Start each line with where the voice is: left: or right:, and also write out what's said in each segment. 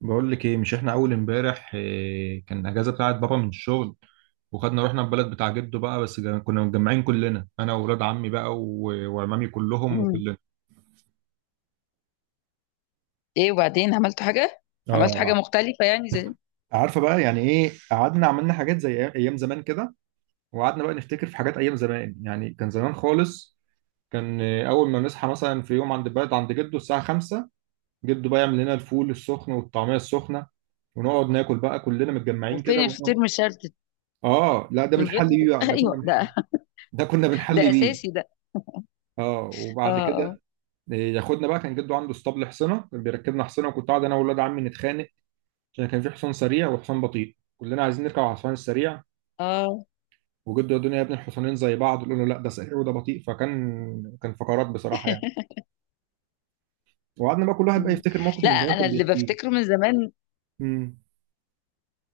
right: بقول لك ايه، مش احنا اول امبارح إيه كان اجازه بتاعت بابا من الشغل، وخدنا رحنا البلد بتاع جده بقى. بس كنا متجمعين كلنا، انا واولاد عمي بقى وعمامي كلهم
left: مم.
right: وكلنا.
left: ايه، وبعدين عملتوا حاجه
right: اه
left: مختلفه يعني زي
right: عارفه بقى يعني ايه، قعدنا عملنا حاجات زي ايام زمان كده، وقعدنا بقى نفتكر في حاجات ايام زمان. يعني كان زمان خالص. كان إيه، اول ما نصحى مثلا في يوم عند البلد عند جده الساعه 5، جده بقى يعمل لنا الفول السخن والطعميه السخنه، ونقعد ناكل بقى كلنا متجمعين كده
left: وفين الفطير مشلتت،
right: اه لا، ده
left: من غير
right: بنحل بيه
left: فطير
right: بقى، ده
left: ايوه
right: كنا،
left: ده،
right: ده كنا
left: ده
right: بنحلي بيه.
left: اساسي ده.
right: اه
left: اه،
right: وبعد
left: اه،
right: كده ياخدنا بقى. كان جده عنده اسطبل حصنه، كان بيركبنا حصنه، وكنت قاعد انا واولاد عمي نتخانق عشان كان في حصان سريع وحصان بطيء، كلنا عايزين نركب على الحصان السريع،
left: اه.
right: وجده يا الدنيا يا ابن الحصانين زي بعض، يقول له لا ده سريع وده بطيء. فكان فقرات بصراحه يعني. وقعدنا بقى كل واحد بقى
left: مم.
right: يفتكر موقف
left: لا،
right: من زمان
left: انا
right: كان
left: اللي
right: بيحكيه.
left: بفتكره من زمان
right: امم.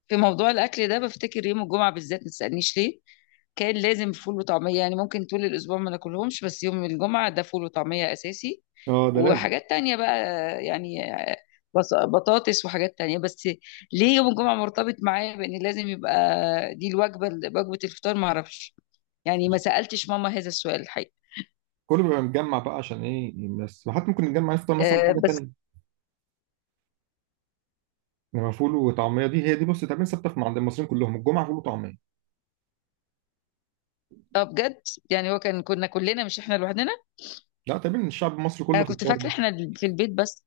left: في موضوع الاكل ده بفتكر يوم الجمعه بالذات، ما تسالنيش ليه كان لازم فول وطعميه. يعني ممكن طول الاسبوع ما ناكلهمش، بس يوم الجمعه ده فول وطعميه اساسي.
right: اه ده لازم.
left: وحاجات تانية بقى، يعني بطاطس وحاجات تانية بس. ليه يوم الجمعه مرتبط معايا بان لازم يبقى دي الوجبه، وجبه الفطار، ما اعرفش؟ يعني ما سالتش ماما هذا السؤال الحقيقه.
right: كله بيبقى متجمع بقى عشان ايه؟ بس وحتى ممكن نتجمع نفطر مثلا
left: أه
right: حاجه
left: بس.
right: ثانيه، انما فول وطعميه دي هي دي، بص، تقريبا ثابته عند المصريين كلهم، الجمعه فول وطعميه.
left: اه بجد. يعني هو كنا كلنا، مش احنا لوحدنا.
right: لا، تقريبا الشعب المصري
left: انا
right: كله في
left: كنت
right: الحوار
left: فاكره
right: ده.
left: احنا في البيت بس.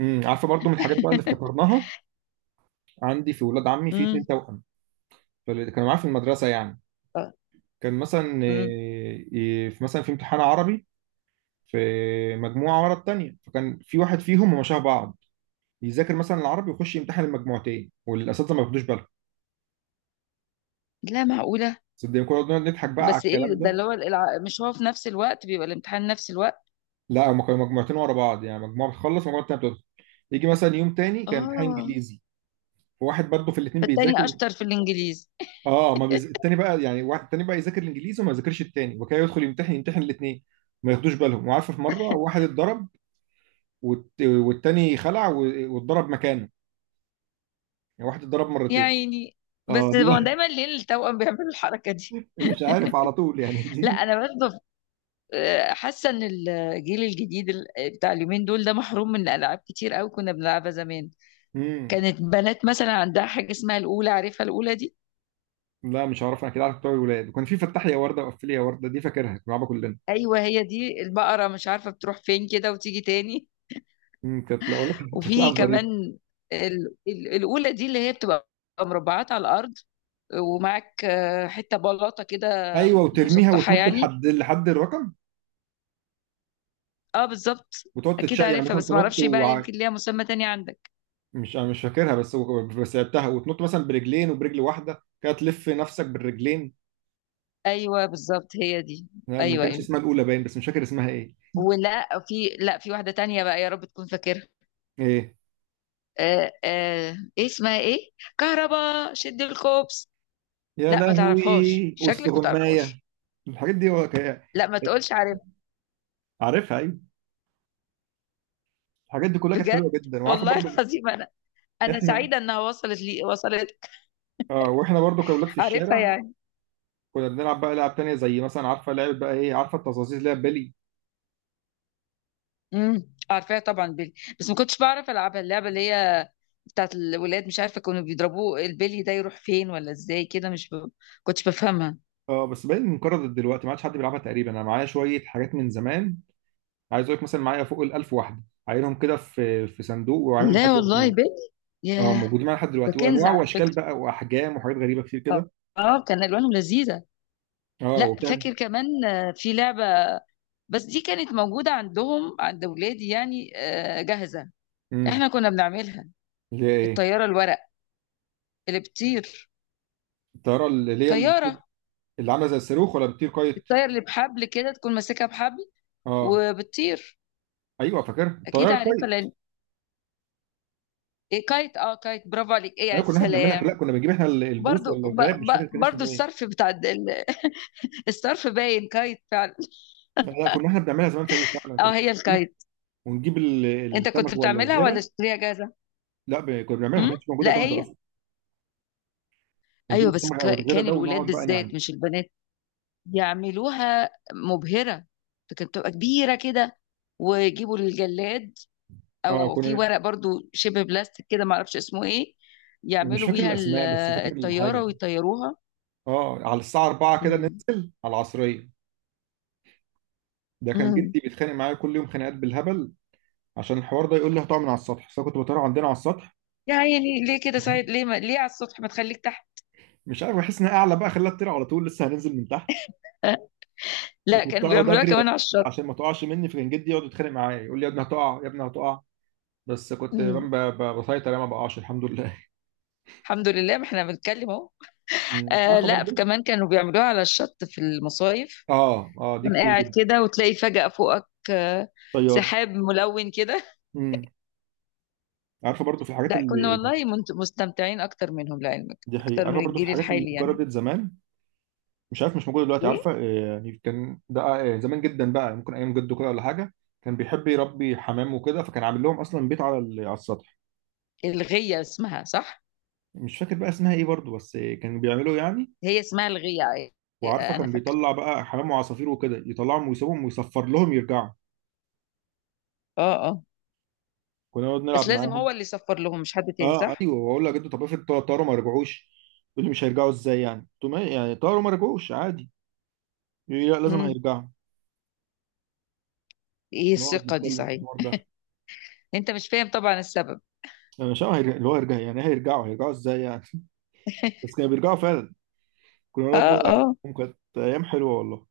right: امم. عارفه برضو من الحاجات بقى اللي افتكرناها، عندي في ولاد عمي في اتنين
left: امم.
right: توأم، فاللي كانوا معايا في المدرسه يعني، كان مثلا
left: امم.
right: إيه، إيه، في مثلا في امتحان عربي، في مجموعه ورا التانيه، فكان في واحد فيهم، هما شبه بعض، يذاكر مثلا العربي ويخش يمتحن المجموعتين والاساتذه ما ياخدوش بالهم.
left: لا معقوله.
right: صدقني كنا بنقعد نضحك بقى على
left: بس ايه
right: الكلام
left: ده
right: ده.
left: اللي هو مش هو في نفس الوقت بيبقى الامتحان نفس الوقت؟
right: لا، هما كانوا مجموعتين ورا بعض، يعني مجموعه بتخلص ومجموعه تانيه بتدخل. يجي مثلا يوم تاني كان امتحان
left: اه،
right: انجليزي، فواحد برضه في الاثنين بيذاكر.
left: فالتاني اشطر في الانجليزي.
right: اه ما بيز... التاني بقى، يعني واحد التاني بقى يذاكر الانجليزي وما يذاكرش التاني، وكده يدخل يمتحن الاثنين، ما ياخدوش بالهم. وعارفه في مره واحد اتضرب، والتاني خلع واتضرب مكانه، يعني واحد اتضرب
left: يا
right: مرتين.
left: عيني.
right: اه
left: بس
right: دي
left: هو
right: بقى.
left: دايما ليه التوأم بيعملوا الحركه دي؟
right: مش عارف على طول يعني
left: لا
right: دي.
left: انا برضه حاسه ان الجيل الجديد بتاع اليومين دول ده محروم من العاب كتير قوي كنا بنلعبها زمان.
right: امم.
left: كانت بنات مثلا عندها حاجه اسمها الاولى، عارفها الاولى دي؟
right: لا مش عارف، انا كده عارف بتوع الولاد، وكان في فتح لي يا ورده وقفل لي يا ورده، دي فاكرها، كنا بنلعبها كلنا.
left: ايوه، هي دي البقره، مش عارفه بتروح فين كده وتيجي تاني.
right: امم، كانت، لا والله كانت
left: وفي
right: لعبه ظريفه.
left: كمان الأولى دي اللي هي بتبقى مربعات على الأرض، ومعاك حتة بلاطة كده،
right: ايوه، وترميها
left: مسطحة
right: وتنط
left: يعني.
right: لحد الرقم،
left: اه بالظبط.
right: وتقعد
left: أكيد
right: تتشق يعني
left: عارفها،
right: مثلا
left: بس
right: تنط.
left: معرفش بقى، يمكن ليها مسمى تاني عندك.
right: مش فاكرها، بس بس لعبتها، وتنط مثلا برجلين وبرجل واحده كده، تلف نفسك بالرجلين.
left: أيوه بالظبط، هي دي.
right: لا، ما
left: أيوه،
right: كانش
left: أيوه.
right: اسمها الاولى باين، بس مش فاكر اسمها ايه.
left: ولا في، لا، في واحدة تانية بقى، يا رب تكون فاكرها.
right: ايه؟
left: إيه اسمها إيه؟ كهربا شد الكوبس.
right: يا
left: لا ما تعرفهاش،
right: لهوي،
left: شكلك ما
right: والسغمايه،
left: تعرفهاش.
right: الحاجات دي
left: لا ما تقولش عارف.
right: عارفها ايوه. الحاجات دي كلها كانت
left: بجد؟
right: حلوه جدا. وعارفه
left: والله
right: برضو
left: العظيم أنا. انا
right: احنا،
left: سعيده انها وصلت لي، وصلت.
right: اه واحنا برضو كاولاد في
left: عارفها
right: الشارع،
left: يعني.
right: كنا بنلعب بقى لعب تانية، زي مثلا عارفه لعبه بقى ايه، عارفه التظاظيز اللي هي بلي.
left: عارفاها طبعا، بيلي. بس ما كنتش بعرف العبها، اللعبه اللي هي بتاعت الولاد، مش عارفه كانوا بيضربوه البلي ده يروح فين ولا ازاي كده، مش كنتش بفهمها.
right: اه بس باين انقرضت دلوقتي، ما عادش حد بيلعبها تقريبا. انا معايا شويه حاجات من زمان، عايز اقول لك مثلا معايا فوق ال 1000 واحده، عاينهم كده في في صندوق وعاينهم لحد
left: لا
right: دلوقتي
left: والله، بلي.
right: اه
left: ياه.
right: موجودين معايا لحد
left: ده
right: دلوقتي،
left: كنز
right: وانواع
left: على
right: واشكال
left: فكره.
right: بقى واحجام وحاجات غريبه كتير كده.
left: اه، كان الوانهم لذيذه.
right: اه
left: لا
right: وبتاع.
left: فاكر كمان، في لعبه، بس دي كانت موجوده عندهم عند ولادي يعني جاهزه.
right: امم،
left: احنا كنا بنعملها.
right: اللي هي ايه؟
left: الطياره الورق اللي بتطير.
right: الطياره اللي اللي هي،
left: طياره،
right: اللي عامله زي الصاروخ ولا بتطير كايت؟
left: الطياره اللي بحبل كده، تكون ماسكها بحبل
right: اه
left: وبتطير.
right: ايوه، فاكر
left: اكيد
right: الطياره
left: عارفها
right: كايت.
left: لان إيه، كايت، كايت، برافو عليك. ايه
right: لا
left: يعني،
right: كنا احنا بنعملها، لا
left: سلام.
right: كنا بنجيب احنا البوص
left: برضو
right: ولا الغاب، مش فاكر كان
left: برضو
right: اسمه ايه.
left: الصرف بتاع الصرف باين كايت فعلا.
right: لا لا، كنا احنا بنعملها زمان في اي، فعلا كنا
left: اه هي
right: بنجيب-
left: الكايت.
right: ونجيب
left: انت كنت
right: السمك ولا
left: بتعملها ولا
right: الغيره.
left: اشتريها جاهزه؟
right: لا كنا بنعملها، ما
left: امم.
right: كانتش موجوده
left: لا
right: جاهزه
left: هي.
right: اصلا. ونجيب
left: ايوه بس
right: السمك او الغيره
left: كان
right: ده، ونقعد
left: الولاد
right: بقى نعمل.
left: بالذات مش البنات يعملوها مبهره، فكانت بتبقى كبيره كده، ويجيبوا الجلاد،
right: اه
left: او في
right: كنا،
left: ورق برضو شبه بلاستيك كده، معرفش اسمه ايه،
right: مش
left: يعملوا
right: فاكر
left: بيها
right: الاسماء بس فاكر
left: الطياره
right: الحاجه.
left: ويطيروها.
right: اه على الساعه 4 كده ننزل على العصريه، ده كان
left: امم.
right: جدي بيتخانق معايا كل يوم خناقات بالهبل عشان الحوار ده، يقول لي هتقع من على السطح، بس أنا كنت بطير عندنا على السطح.
left: يعني ليه كده صحيح، ليه ما... ليه على السطح، ما تخليك تحت؟
right: مش عارف، بحس ان أنا اعلى بقى، خلاها تطير على طول، لسه هننزل من تحت.
left: آه. لا
right: وكنت
left: كانوا
right: اقعد
left: بيعملوها
right: اجري
left: كمان على الشط.
right: عشان ما تقعش مني، فكان جدي يقعد يتخانق معايا يقول لي يا ابني هتقع، يا ابني هتقع. بس كنت
left: مم.
right: بسيطر يعني، ما بقعش الحمد لله.
left: الحمد لله ما احنا بنتكلم اهو.
right: أمم. عارفه
left: لا
right: برضو،
left: كمان كانوا بيعملوها على الشط في المصايف.
right: اه اه دي
left: تكون
right: كتير
left: قاعد
right: جدا،
left: كده وتلاقي فجأة فوقك
right: طيار.
left: سحاب ملون كده.
right: امم. عارفه برضو في الحاجات
left: لا كنا
right: اللي،
left: والله مستمتعين اكتر منهم لعلمك،
right: دي حقيقة.
left: اكتر
right: عارفه
left: من
right: برضو في
left: الجيل
right: الحاجات اللي
left: الحالي يعني.
right: اتجربت زمان، مش عارف مش موجود دلوقتي.
left: ايه
right: عارفه آه، يعني كان ده آه، زمان جدا بقى، ممكن ايام جده كده ولا حاجه، كان بيحب يربي حمام وكده، فكان عامل لهم اصلا بيت على على السطح.
left: الغية اسمها، صح؟
right: مش فاكر بقى اسمها ايه برضو، بس آه، كانوا بيعملوا يعني.
left: هي اسمها الغية.
right: وعارفه
left: انا
right: كان
left: فاكرة.
right: بيطلع بقى حمام وعصافير وكده، يطلعهم ويسيبهم ويصفر لهم يرجعوا.
left: اه، اه.
right: كنا نقعد
left: بس
right: نلعب
left: لازم هو
right: معاهم.
left: اللي يصفر لهم، مش حد تاني
right: اه
left: صح؟
right: ايوه، واقول له يا جدو طب افرض طاروا ما رجعوش، يقول لي مش هيرجعوا ازاي يعني. قلت له يعني طاروا ما رجعوش عادي، يقول لي لا، لازم
left: امم.
right: هيرجعوا.
left: ايه
right: نقعد
left: الثقة دي
right: نتكلم في
left: صحيح.
right: الحوار ده،
left: انت مش فاهم طبعا السبب.
right: انا مش عارف اللي هو يرجع يعني إيه، هيرجعوا، هيرجعوا ازاي يعني. بس كانوا بيرجعوا فعلا، كنا نقعد
left: اه،
right: نلعب
left: اه.
right: معاهم، كانت ايام حلوه والله.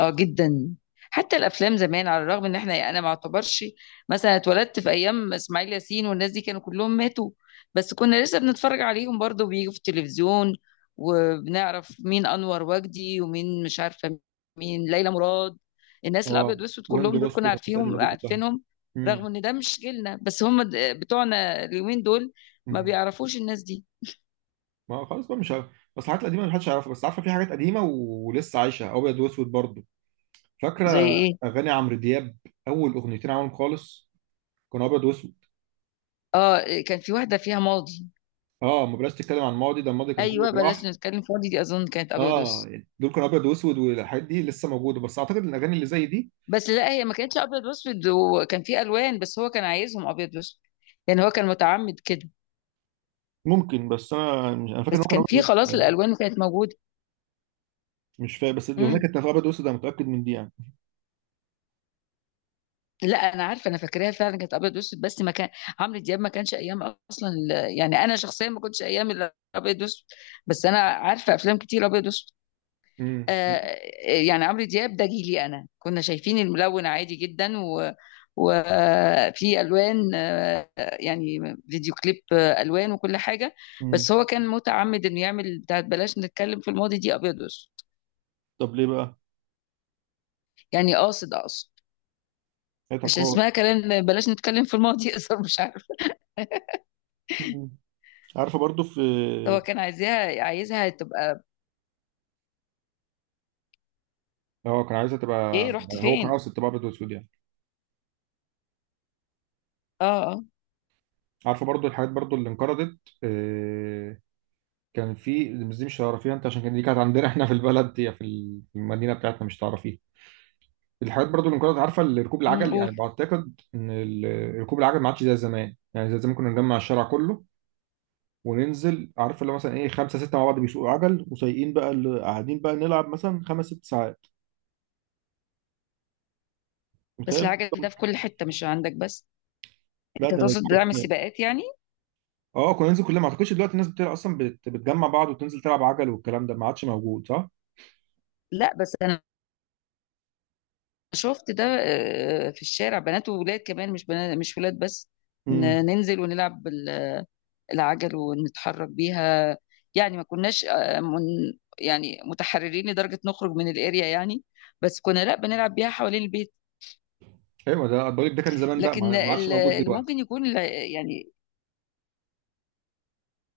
left: اه جدا. حتى الافلام زمان، على الرغم ان انا ما اعتبرش مثلا اتولدت في ايام اسماعيل ياسين والناس دي كانوا كلهم ماتوا، بس كنا لسه بنتفرج عليهم برضو بيجوا في التلفزيون. وبنعرف مين انور وجدي ومين مش عارفه، مين ليلى مراد. الناس
right: اه
left: الابيض واسود
right: وهند
left: كلهم دول
right: رستم
left: كنا
right: والناس القديمه دي كلها.
left: عارفينهم.
right: امم.
left: رغم ان ده مش جيلنا، بس هم بتوعنا اليومين دول ما
right: امم.
left: بيعرفوش الناس دي.
right: ما خلاص بقى مش عارف، بس الحاجات القديمه محدش يعرفها. بس عارفه في حاجات قديمه ولسه عايشه ابيض واسود برضه،
left: زي
right: فاكره
left: ايه؟
right: اغاني عمرو دياب، اول اغنيتين عملهم خالص كانوا ابيض واسود.
left: اه كان في واحده فيها ماضي.
right: اه، ما بلاش تتكلم عن الماضي، ده الماضي كان كله
left: ايوه، بلاش
right: جراح.
left: نتكلم فاضي، دي اظن كانت ابيض
right: اه
left: واسود.
right: يعني دول كانوا ابيض واسود، والحاجات دي لسه موجوده، بس اعتقد إن الاغاني اللي زي دي،
left: بس لا، هي ما كانتش ابيض واسود، وكان في الوان، بس هو كان عايزهم ابيض واسود. يعني هو كان متعمد كده.
right: ممكن. بس انا مش انا فاكر ان
left: بس
right: هو كان
left: كان
right: ابيض
left: في
right: واسود
left: خلاص
right: يعني.
left: الالوان وكانت موجوده.
right: مش فاهم، بس الاغنيه
left: امم.
right: كانت ابيض واسود، انا متاكد من دي يعني.
left: لا انا عارفه، انا فاكراها فعلا كانت ابيض واسود. بس ما كان عمرو دياب ما كانش ايام، اصلا يعني انا شخصيا ما كنتش ايام الابيض واسود. بس انا عارفه افلام كتير ابيض واسود. آه، يعني عمرو دياب ده جيلي انا، كنا شايفين الملون عادي جدا، و وفي الوان يعني فيديو كليب الوان وكل حاجه. بس
right: امم.
left: هو كان متعمد انه يعمل بتاعت بلاش نتكلم في الماضي دي ابيض واسود.
right: طب ليه بقى؟
left: يعني اقصد
right: هي
left: عشان
right: تقاعد.
left: اسمها كلام بلاش نتكلم في الماضي يقصر، مش عارف.
right: مم. عارفه برضو في،
left: هو كان عايزها تبقى.
right: هو كان عايزها تبقى،
left: ايه رحت
right: هو كان
left: فين؟
right: قاصد تبقى ابيض واسود يعني.
left: اه، اه.
right: عارفه برضو الحاجات برضو اللي انقرضت، آه، كان في، بس دي مش هتعرفيها انت، عشان كان دي كانت عندنا، احنا في البلد، هي في المدينه بتاعتنا مش هتعرفيها. الحاجات برضو اللي انقرضت عارفه، اللي ركوب العجل، يعني
left: قول.
right: بعتقد ان ركوب العجل ما عادش زي زمان، يعني زي زمان كنا نجمع الشارع كله وننزل، عارفه اللي هو مثلا ايه، خمسه سته مع بعض بيسوقوا عجل، وسايقين بقى، اللي قاعدين بقى نلعب مثلا خمس ست ساعات. متهيألي
left: بس العجل ده في
right: دي-
left: كل حته، مش عندك بس.
right: لا
left: انت
right: ده
left: تقصد دعم
right: حاجه.
left: السباقات يعني.
right: اه كنا ننزل كلنا، ما اعتقدش دلوقتي الناس بتلعب اصلا، بتجمع بعض وتنزل تلعب عجل، والكلام ده ما عادش موجود، صح؟
left: لا بس انا شفت ده في الشارع بنات وولاد كمان، مش بنات مش ولاد بس.
right: امم.
left: ننزل ونلعب العجل ونتحرك بيها. يعني ما كناش من يعني متحررين لدرجة نخرج من الاريا يعني، بس كنا لا بنلعب بيها حوالين البيت.
right: ايوه ده بقول لك، ده كان زمان بقى،
left: لكن
right: ما عادش موجود
left: اللي ممكن
right: دلوقتي.
left: يكون يعني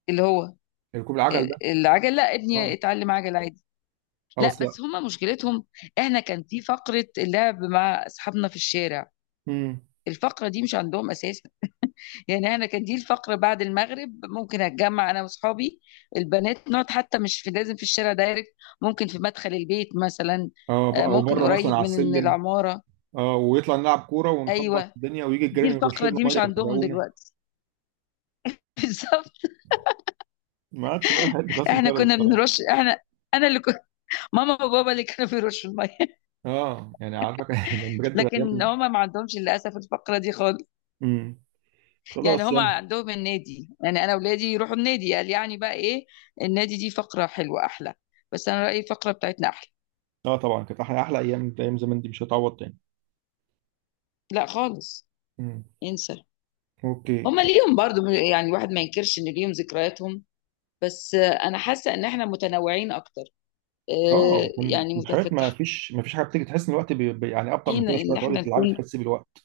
left: اللي هو
right: ركوب العجل ده.
left: العجل، لا ابني
right: اه
left: اتعلم عجل عادي.
right: اه،
left: لا
right: بس لا.
left: بس هما مشكلتهم. احنا كان في فقرة اللعب مع اصحابنا في الشارع.
right: امم.
left: الفقرة دي مش عندهم اساسا. يعني انا كان دي الفقرة بعد المغرب ممكن اتجمع انا واصحابي البنات، نقعد حتى مش في لازم في الشارع دايركت، ممكن في مدخل البيت مثلا.
right: اه او
left: ممكن
right: بره مثلا
left: قريب
right: على
left: من
right: السلم.
left: العمارة.
right: اه ويطلع نلعب كوره ونخبط
left: ايوه
right: الدنيا، ويجي
left: دي
right: الجيران يرش
left: الفقرة
right: لنا
left: دي مش
right: ميه
left: عندهم
right: يغرقونا.
left: دلوقتي. بالظبط.
right: ما عادش بقى الحاجات دي، خلاص
left: احنا
right: انتهت
left: كنا
right: بصراحه.
left: بنرش، احنا انا اللي كنت، ماما وبابا اللي كانوا بيرشوا الميه.
right: اه يعني عارفك، كان بجد بقى
left: لكن
right: ايام.
left: هما ما عندهمش للاسف الفقره دي خالص.
right: امم.
left: يعني
right: خلاص
left: هما
right: يلا.
left: عندهم النادي، يعني انا اولادي يروحوا النادي، قال يعني بقى ايه. النادي دي فقره حلوه احلى، بس انا رايي الفقره بتاعتنا احلى.
right: اه طبعا كانت احلى، احلى ايام، ايام زمان دي مش هتعوض تاني.
left: لا خالص.
right: امم.
left: ينسى.
right: اوكي.
left: هما ليهم برضو، يعني الواحد ما ينكرش ان ليهم ذكرياتهم. بس انا حاسه ان احنا متنوعين اكتر،
right: اه
left: يعني
right: الحاجات،
left: متفتحين،
right: ما فيش حاجه بتيجي، تحس ان الوقت يعني ابطا من كده شويه،
left: ان
right: تقعدي
left: احنا
right: تلعبي
left: نكون
right: تحسي بالوقت.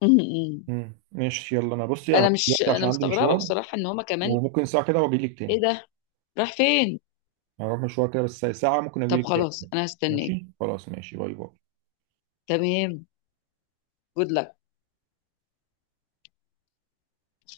left: م- م.
right: ماشي، يلا انا بصي اهو
left: انا مش
right: دلوقتي
left: انا
right: عشان عندي
left: مستغربه
right: مشوار،
left: بصراحه ان هما كمان.
right: وممكن ساعه كده واجي لك
left: ايه
right: تاني.
left: ده، راح فين.
right: هروح مشوار كده، بس ساعه ممكن اجي
left: طب
right: لك تاني.
left: خلاص انا هستناك.
right: ماشي خلاص، ماشي، باي باي.
left: تمام. جود لك.